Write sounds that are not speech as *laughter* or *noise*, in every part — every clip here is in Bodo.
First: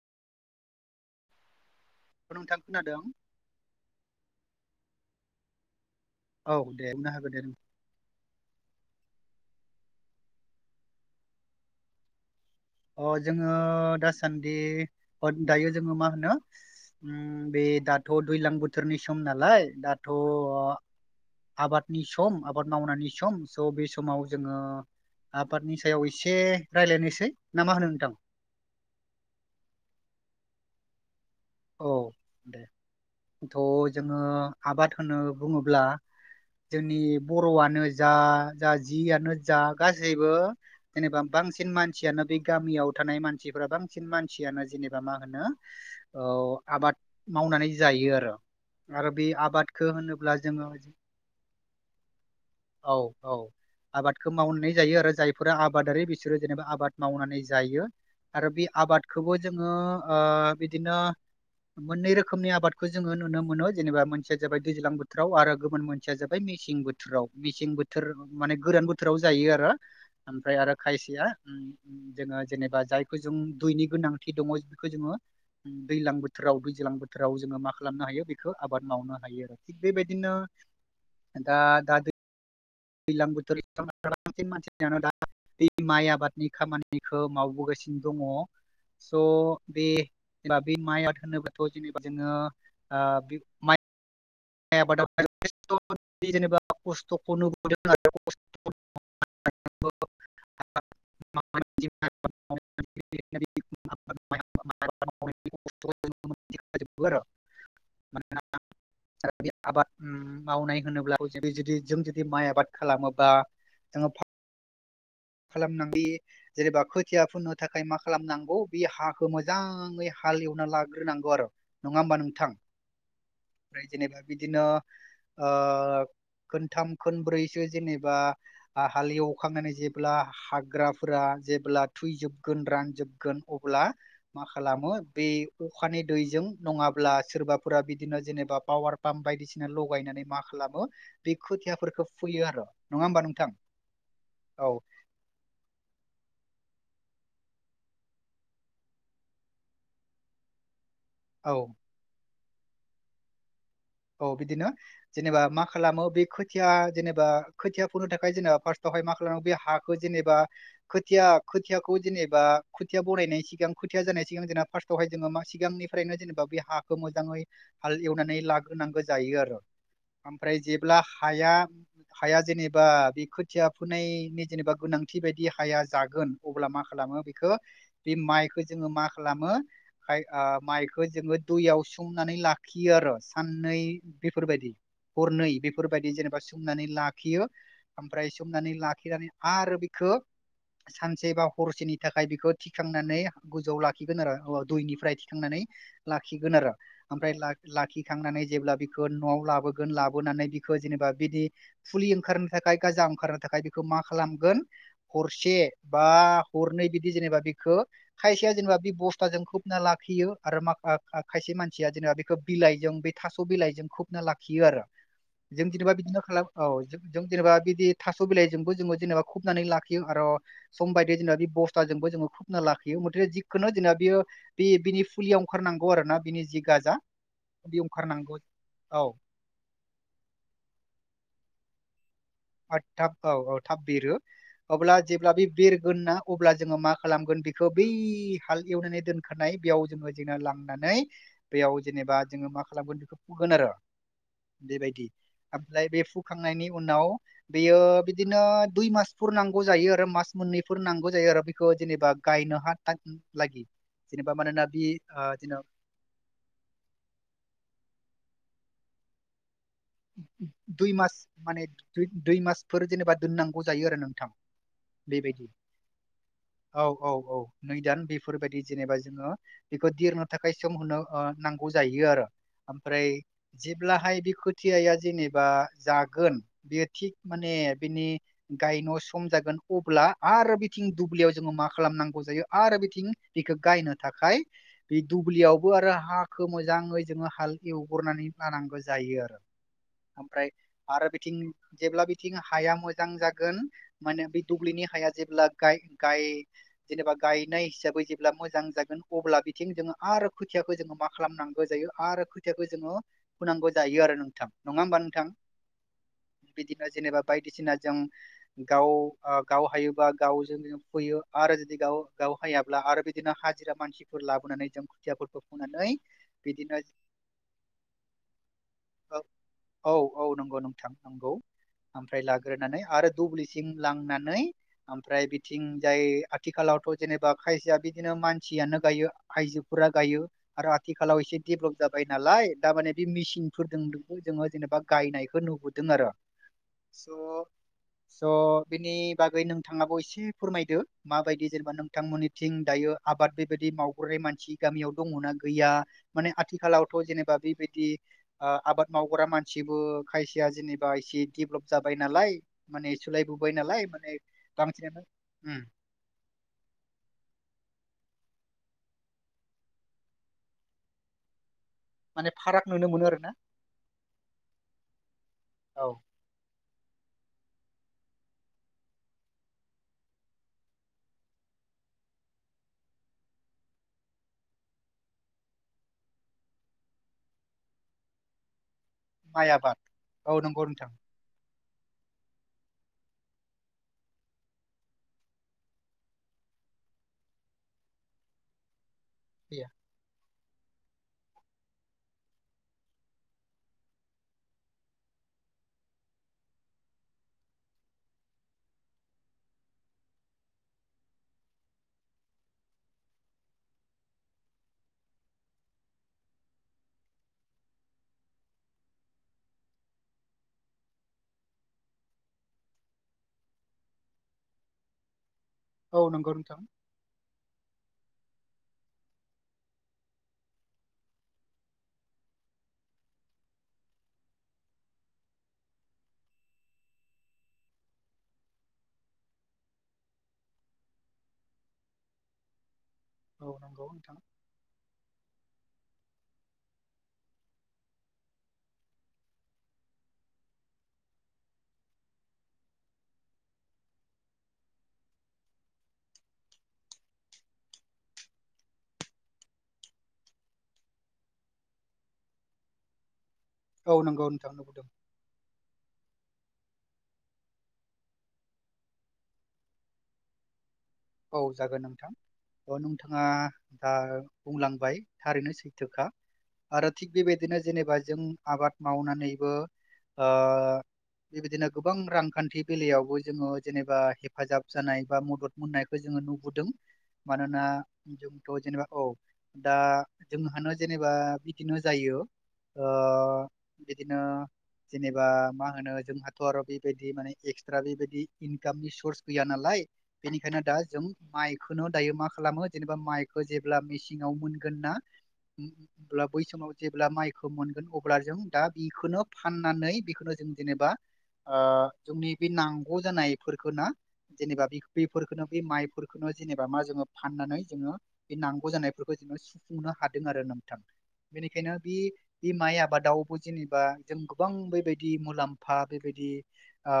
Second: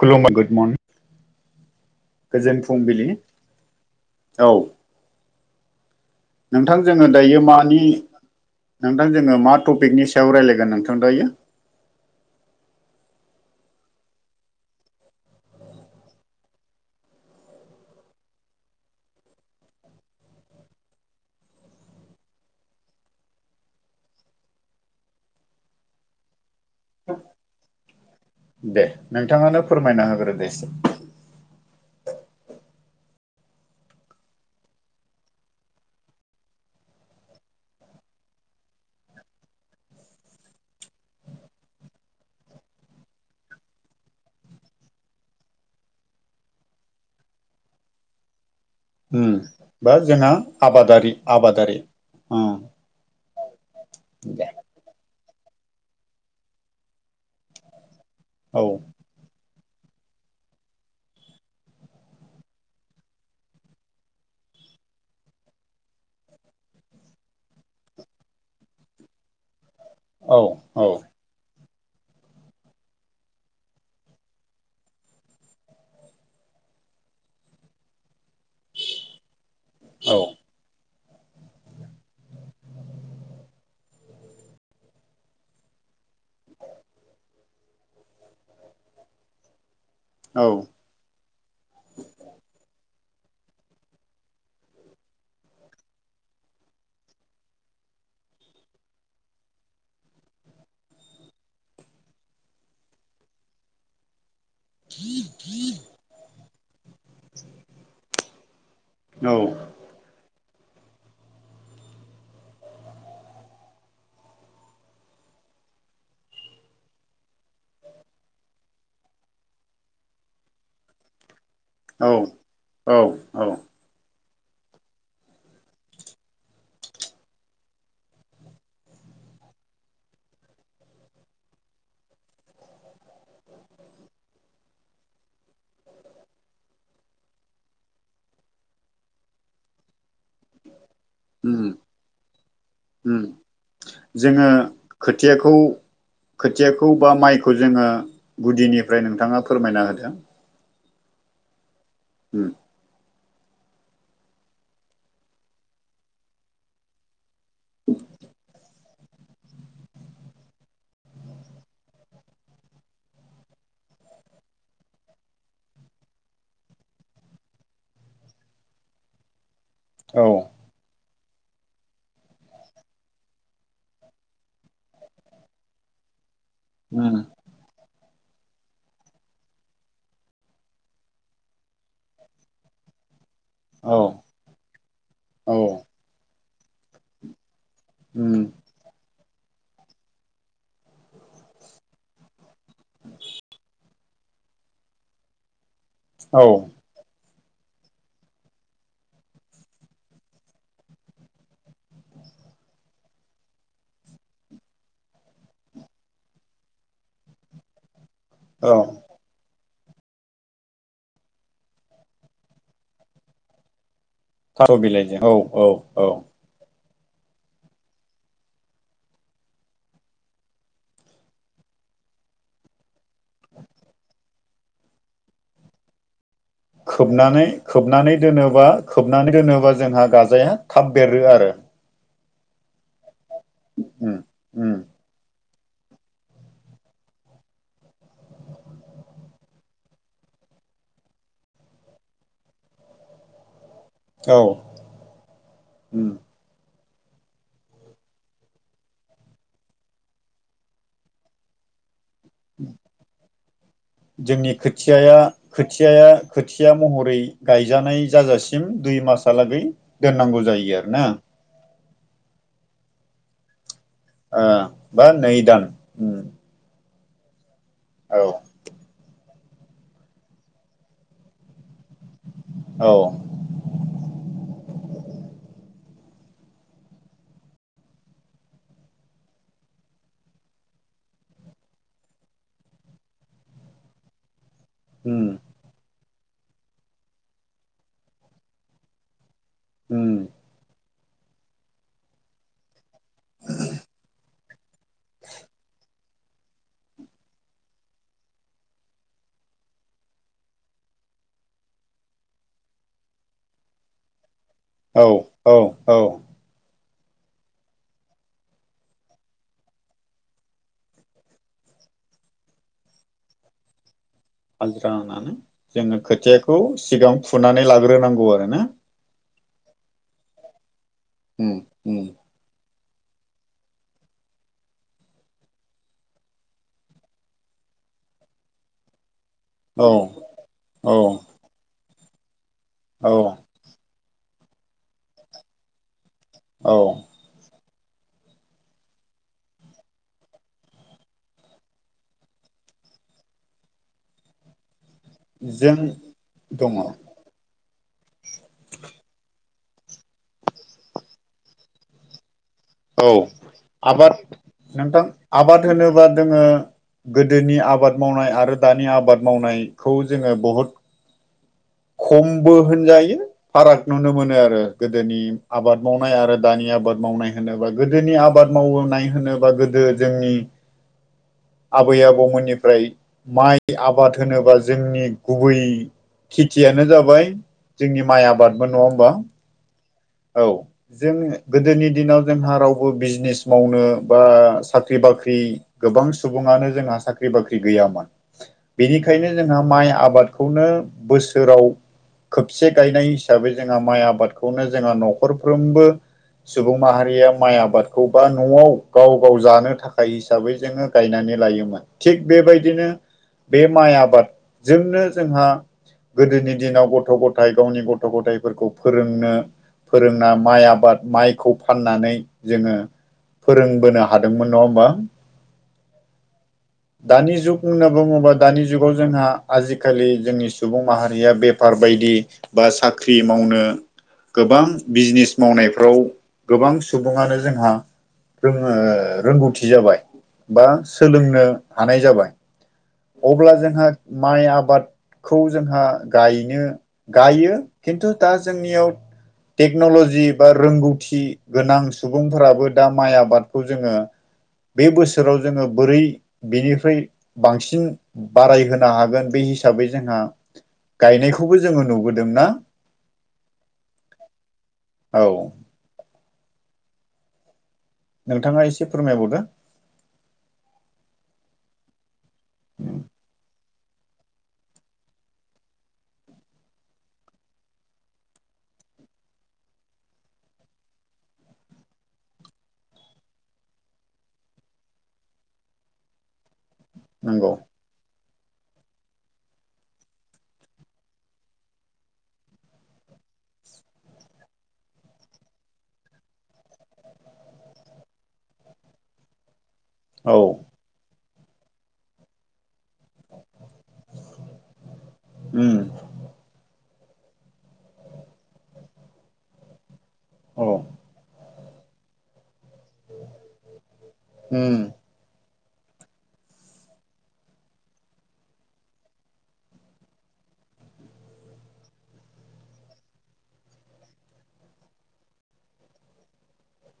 खुलुमो गुड मर्निं नोंथां गोजोन खोनादों फुंबिलिनि औ औ नोंथां दे जोङो बुंनो हागोन दायो दे नों। मानि नोंथां जोङो मा टपिकनि सायाव रायज्लायगोन नोंथां दायो अ जोङो दासान्दि दायो जोङो मा होनो बे दाथ दैज्लां बोथोरनि सम नालाय दाथ आबादनि सम आबाद मावनायनि सम स बे समाव जोङो आबादनि सायाव एसे रायज्लायनोसै ना मा होनो नोंथां दे नोंथाङानो फोरमायना होग्रो दे एसे औ दाथ जोङो आबाद होनो बुङोब्ला जोंनि बर'आनो जा जा जियानो जा गासैबो जेनेबा बांसिन मानसियानो बे गामियाव थानाय मानसिफोरा बांसिन मानसियानो जेनेबा मा होनो आबाद मावनानै जायो आरो आरो बे उम आबाद बा जोंहा आबादारि आबादारि उम औ औ आबादखौ दे मावनाय जायो आरो जाय फोरा आबादारि बिसोरो जेनेबा आबाद मावनानै जायो आरो बे औ आबादखौबो जोङो बिदिनो मोननै रोखोमनि आबादखौ जोङो नुनो मोनो जेनेबा मोनसेया जाबाय दैज्लां बोथोराव आरो गुबुन मोनसेया जाबाय मेसें बोथोराव मेसें बोथोर माने गोरान बोथोराव जायो आरो औ ओमफ्राय आरो औ खायसेया जोङो जेनेबा जायखौ जों दैनि गोनांथि दङ बेखौ जोङो दैलां बोथोराव दैज्लां बोथोराव जोङो मा खालामनो हायो आबाद मावनो हायो आरो औ बेबायदिनो दा दैलां बोथोर बांसिन मानसिानो दा माइ आबादनि खामानिखौ मावबोगासिनो दङ स बेबा बे माइ होनोबाथ जेनेबा जोङो बे माइ जेनेबा *inaudible* *unintelligible* *inaudible* *unintelligible* औ मावनाय होनोब्ला जों जुदि जों जुदि माइ आबाद खालामोबा जोङो खालामनांग जेनेबा खोथिया फुननो थाखाय मा खालामनांगौ बे हाखौ मोजाङै हाल एवना लाग्रोनांगौ आरो नङा औ होमबा नोंथां औ औ ओमफ्राय जेनेबा बिदिनो खोनथाम खनब्रैसो जेनेबा हालेवखांनानै जे अब्ला हाग्राफोरा जेब्ला थुैजोबगोन रानजोबगोन अब्ला मा खालामो बे अखानि दैजों नङाब्ला सोरबाफोरा बिदिनो जेनेबा पावार पाम्प बायदिसिना लगाय नानै मा खालामो बे उम खुथियाफोरखौ फुयो आरो नङा हबा उम नोंथां जोङो औ खोथियाखौ खोथियाखौ बा माइखौ जोङो गुदिनिफ्राय नोंथाङा फोरमायना होदों औ उम औ बिदिनो जेनेबा मा खालामो बे खोथिया जेनेबा खोथिया फुनो थाखाय जेनेबा फार्स्टआव मा खालाम बे हाखौ जेबा खोथियाखौ जेनेबा खोथिया बानायनायनि सिगां जानाय सिगां जेनेबा फासथावहाय जोङो सिगांनिफ्रायनो जेनेबा बे हाखौ मोजाङै हाल एवनानै ला होनांगौ जायो आरो औ ओमफ्राय जेब्ला हाया हाया जेनेबा बे खोथिया फुनायनि जेनेबा गोनांथि बायदि हाया जागोन अब्ला मा उम खालामो बेखौ बे माइखौ जोंङों मा खालामोाय माइखौ जोंङो दैयाव सोमनानै लाखियो आरो साननै औ बेफोरबायदि हरनै औ बेफोरबायदि जेनेबा सोमनानै लाखियो ओमफ्राय उम सोमनानै लाखिनानै आरो बेखौ सानसे बा हरसेनि थाखाय बेखौ थिखांनानै गोजौआव लाखिगोन आरो दैनिफ्राय थिखांनानै औ लाखिगोन आरो ओमफ्राय ला थांनानै जेब्ला बिखौ न'आव लाबोोन लाोनानै बिखौ जेनेबा बिदि फुलि ओंखारनो गा खालामनो थाखाय बेखौ मा खालामगोन हरसे बा हरनै बिदि जेनेबा बेखौ खायसेया औ जेनेबा बे बस्थाजों खोबना लाखियो आरो माख खायसे मानसिया जेनेबा बेखौ बिलाइजों बे थास' बिलाइजों खोबना लाखियो थास' आरो बिलाइजों औ जों औ जेनेनोबा औ बिदिनो खालाम औ जों जेनेबा बिदि थास' बिलाइजोंबो जोंङो जेनेबा खुबनानै लाखियो आरो सम बायदि जेनेबा बे बस्थाजों खोबना ला जों लाखियो फुलिया ओखारनांगौ आरोनि खोबनानै खोबनानै दोनोबा औ खोबनानै दोनोबा जोंहा गाजाया थाब बेरो आरो *unintelligible* थाब औ औ थाब उम बिरो उम अब्ला जेब्ला बे बेरगोन ना अब्ला जोंङो मा खालामगोन बेखौ बै हाल एवनानै दोनखानाय बेयाव जोंङो जेंना लां नानै बेयाव जेनेबा जोंङो मा खालामगोन बेखौ फोगोन आरो औ बेबायदि ओमफ्राय बे उम फुखांनायनि उनाव बेयो बिदिनो दुइ मासफोर नांगौ जायो आरो मास मोननैफोर नांगौ जायो आरो बेखौ जेनेबा गायनहा लागि जेनेबा जोंनि मानोना बे खोथिय जेन' खोथिय खोथिया महरै गायजानाय जाजासिम दुइ मासलागै दोननांगौ जायो दुइ आरो ना मास माने दुइ मासफोर जेनेबा दोननांगौ जायो आरो नोंथां बा नै बेबायदि दान औ औ औ नै दान औ बेफोरबायदि जेनेबा जोंङो बेखौ दिरनो थाखाय सम होनरो नांगौ जायो आरो औ ओमफ्राय जेब्लाहाय बिखौ या जेनेबा जागोन बियो थिक माने बिनि गायन सम जागोन अब्ला आरो बिथिं दुब्लियाव जोंङो मा खालामनांगौ जायो आरो बिथिं बेखौ गायनो थाखाय बे उम दुब्लियावबो आरो हाखौ मोजाङै जोंङो हाल एवग्रनानै लानांगौ जायो आरो उम ओमफ्राय आरो बिथिं जेब्ला बिथिं हाया मोजां जागोन माने बे दुब्लिनि हाया जेब्ला गाय गाय जेनेबा गायनाय हिसाबै जेब्ला मोजां जागोन अब्ला बिथिं जोंङो आरो खुथियाखौ जोंङो मा खालामनांगौ जायो आरो खोथियाखौ जोंङो होनांगौ जायो आरो नों नंङा होमबा औ नोंथां औ औ बि जेनेबा बायदिसिना जों गाव गाव हायोबा गावजों फोयो आरो जुदि गावहायाब्ला आरो बिदिनो हाजिरा मानसि हाजिरा होनानै जोंङो खोथियाखौ बिदिनो सिगां फुनानै लाग्रोनांगौ आरोना औ - औ नंगौ नोंथां नंगौ उम उम ओमफ्राय लाग्रोनानै आरो दुब्लिसिं लांनानै ओमफ्राय बिथिं जाय आथिखालावथ' जेनेबा खायसेया बिदिनो मानसियानो गायो औ आइजोफोरा गायो आरो औ आथिखालाव एसे देभेलप जाबाय नालाय दा माने बे औ मेसिनफोर जोंङो जेनेबा गायनायखौ नुबोदों आरो औ स स' बिनि बागै नोंथांङाबो एसे फोरमायदो माबायदि जेनेबा नोंथांमोननिथिं दायो आबाद बेबायदि मावग्राय मानसि गामियाव दङनाा गैया जों माने दङ आथिखालावथ' जेनेबा बेबायदि आबाद मावग्रा मानसिबो खायसेया जेनेबा एसे देभलप जाबाय नालाय माने औ सोलायबोबाय नालाय माने आबाद बांसिनानो नोंथां उम आबाद होनोबा जोंङो गोदोनि आबाद मावनाय आरो दानि आबाद मावनायखौ जोंङो बहुद माने खमबो फाराग नुनो मोनो होनजायो आरोना फाराग नुनो मोनो आरो गोदोनि आबाद औ मावनाय आरो दानि आबाद मावनाय होनोबा गोदोनि आबाद मावनाय होनोबा गोदो जोंनि आबै आबौमोननिफ्राय माइ आबाद होनोबा जोंनि गुबै खेथियानो जाबाय जोंनि माइ आबादबो नं बा माइ आबाद औ नंगौ नोंथां जों गोदोनि दिनाव जोंहा रावबो बिजनेस मावनो बा साख्रि बाख्रि गोबां सुबुङा जोंहा साख्रि बाख्रि गैयामोन बेनिखायनो जोंहा गैया। माइ आबादखौनो बोसोराव खेबसे गायनाय हिसाबै जोंहा माइ आबादखौनो जोंहा न'खरफ्रोमबो सुबुं माहारिया माइ आबादखौ बा न'वाव गाव गाव जानो थाखाय हिसाबै जोङो गायनानै लायोमोन थिग बेबायदिनो बे माइ आबादजोंनो जोंहा गोदोनि दिनाव गथ' गथाय गावनि गथ' गथाइफोरखौ फोरोंनो फोरोंना माइ आबाद माइखौ फाननानै जोङो फोरोंबोनो हादोंमोन नङा होमबा औ नंगौ नोंथां बुंना बुङोब्ला दानि जुगाव जोंहा आजिखालि जोंनि सुबुं माहारिया बेफार बायदि बा साख्रि मावनो गोबां बिजनेस मावनायफ्राव गोबां सुबुङानो जोंहा ओ रोंगौथि जाबाय बा सोलोंनो हानाय जाबाय औ अब्ला नंगौ जोंहा नोंथां माइ आबाद खौ जोंहा गायनो गायो खिन्थु दा जोंनियाव टेक्न'लजि बा रोंगौथि गोनां सुबुंफोराबो दा माइ आबादखौ जोङो बे बोसोराव जोङो बोरै बिनिफ्राय बांसिन बारायहोनो हागोन बे हिसाबै जों जोंहा गायनायखौबो जोङो नुबोदोंना औ नंगौ नोंथां औ नोंथाङा एसे फोरमायबावदो औ जागोन नोंथां अ नोंथाङा दा बुंलांबाय थारैनो सैथोखा आरो थिग बेबायदिनो जेनेबा जों आबाद मावनानैबो ओ बेबायदिनो गोबां रांखान्थि बेलायावबो जोङो जेनेबा हेफाजाब जानाय बा मदद मोननाय जोङो नुबोदों नंगौ मानोना जों जेनेबा औ दा जोंहानो जेनेबा बिदिनो जायो ओ बिदिनो जेनेबा मा होनो जोंहाथ' आरो बेबायदि माने एक्सट्रा बेबायदि इनकामनि सर्स गैया नालाय औ बेनिखायनो दा जों माइखौनो दायो मा खालामो जेनेबा माइखौ जेब्ला मेसेङाव मोनगोन ना उम होमब्ला बै समाव जेब्ला माइखौ मोनगोन अब्ला जों दा बेखौनो फाननानै बेखौनो जों औ जेनेबा ओ जोंनि बे नांगौ जानायफोरखौ ना जेनेबा उम बेफोरखौनो बे माइफोरखौनो जेनेबा मा जोङो फाननानै जोङो बे नांगौ जानायफोरखौ जोङो सुफुंनो हादों आरो नोंथां बेनिखायनो बे बे माइ आबादावबो जेनेबा जों गोबां बेबायदि मुलाम्फा बेबायदि ओ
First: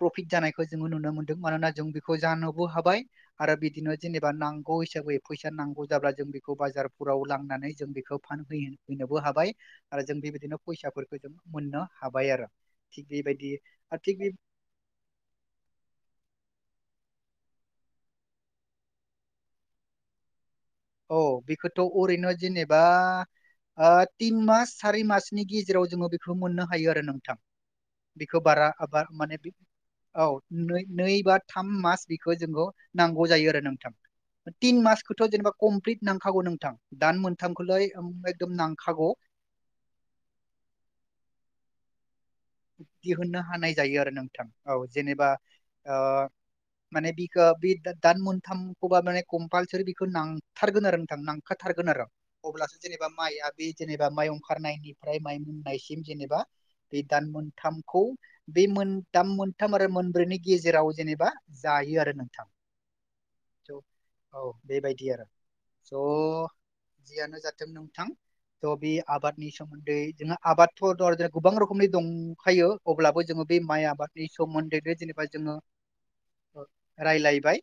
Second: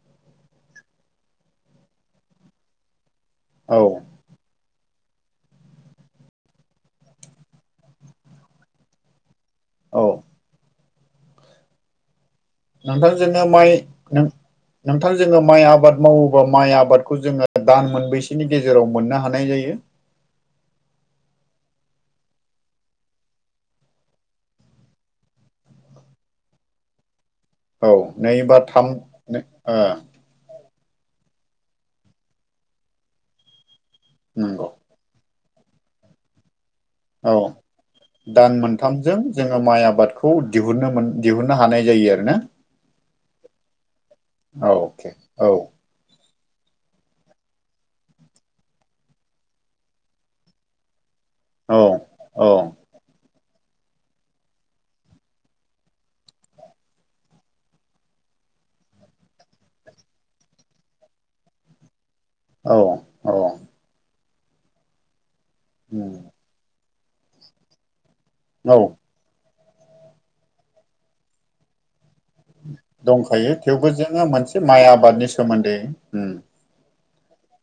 प्रफिट जानायखौ जोङो नुनो मोनदों मानोना जों बेखौ जा बो हाबाय आरो औ बिदिनो जेनेबा नांग नांगौ हिसाबै फैसा नांगौ जाब्ला जों बेखौ बाजारफोराव लांनानै जों बेखौ फान हैनोबो हाबाय औ आरो जों बेबायदिनो फैसाफोरखौ जों मोननो हाबाय आरो थिग नोंथां जोंङो बेबायदि माइ आरो थिग बे नोंथां जोंङो माइ आबाद मावोबा माइ आबाद खौ जोङो दान मोनबैसोनि गेजेराव मोननो हानाय जायो औ बेखौथ' अरैनो जेनेबा ओ तिन मास सारि मासनि गेजेराव जोङो बेखौ मोननो हायो आरो नोंथां औ नै बेखौ बा बारा थाम आबाद माने ओ औ नै नै बा थाम मास बेखौ जोंखौ नांगौ जायो आरो नोंथां नंगौ तिन मासखौथ' जेनेबा कमप्लिट नांखागौ नोंथां दान औ मोनथामखौलाय एकदम दान नांखागौ मोनथामजों जोङो माइ आबादखौ दिहुननो दिहुननो हानाय जायो आरो ना दिहुननो हानाय जायो आरो नोंथां औ अके जेनेबा औ माने बिखौ बे दान मोनथामखौबा माने कम्पालसुरि बिखौ नांथारगोन आरो औ नांखाथारगोन आरो औ अब्लासो जेनेबा माइया बे जेनेबा माइ ओंखारनायनिफ्राय माइ मोननायसिम जेनेबा बे दान मोनथामखौ बे मोनथाम मोनथाम आरो मोनब्रैनि गेजेराव जेनेबा जायो आरो नों थां औ औ औ बेबायदि आरो उम स' जियानो जाथों नोंथां थह औ बे आबादनि सोमोन्दै जोङो आबादथ' गोबां रोखोम खमनि दं दंखायो अब्लाबो जोङो दंखायो बे माइ थेवबो जोङो आबादनि मोनसे माइ सोमोन्दैनो जेनेबा आबादनि जोङो सोमोन्दै रायलायबाय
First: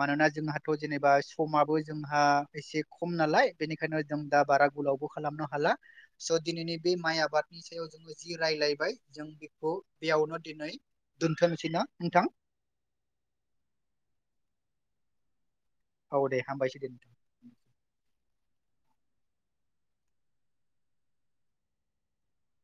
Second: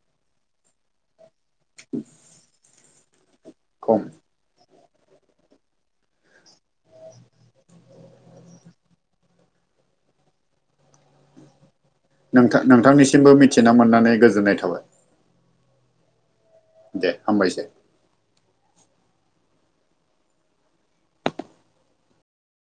मानोना जोंहाथ' जेनेबा समाबो जोंहा एसे खम नालाय खम बेनिखायनो जों दा बारा गोलावबो खालामनो हाला स' दिनैनि बे माइ आबादनि सायाव जोङो जि रायलायबाय जों बेखौ बेयावनो दिनै दोनथनोसैना नोंथां नोंथांनिसिमबो मिथिना मोननानै गोजोननाय थाबाय औ दे हामबायसै दे नोंथां हामबायसै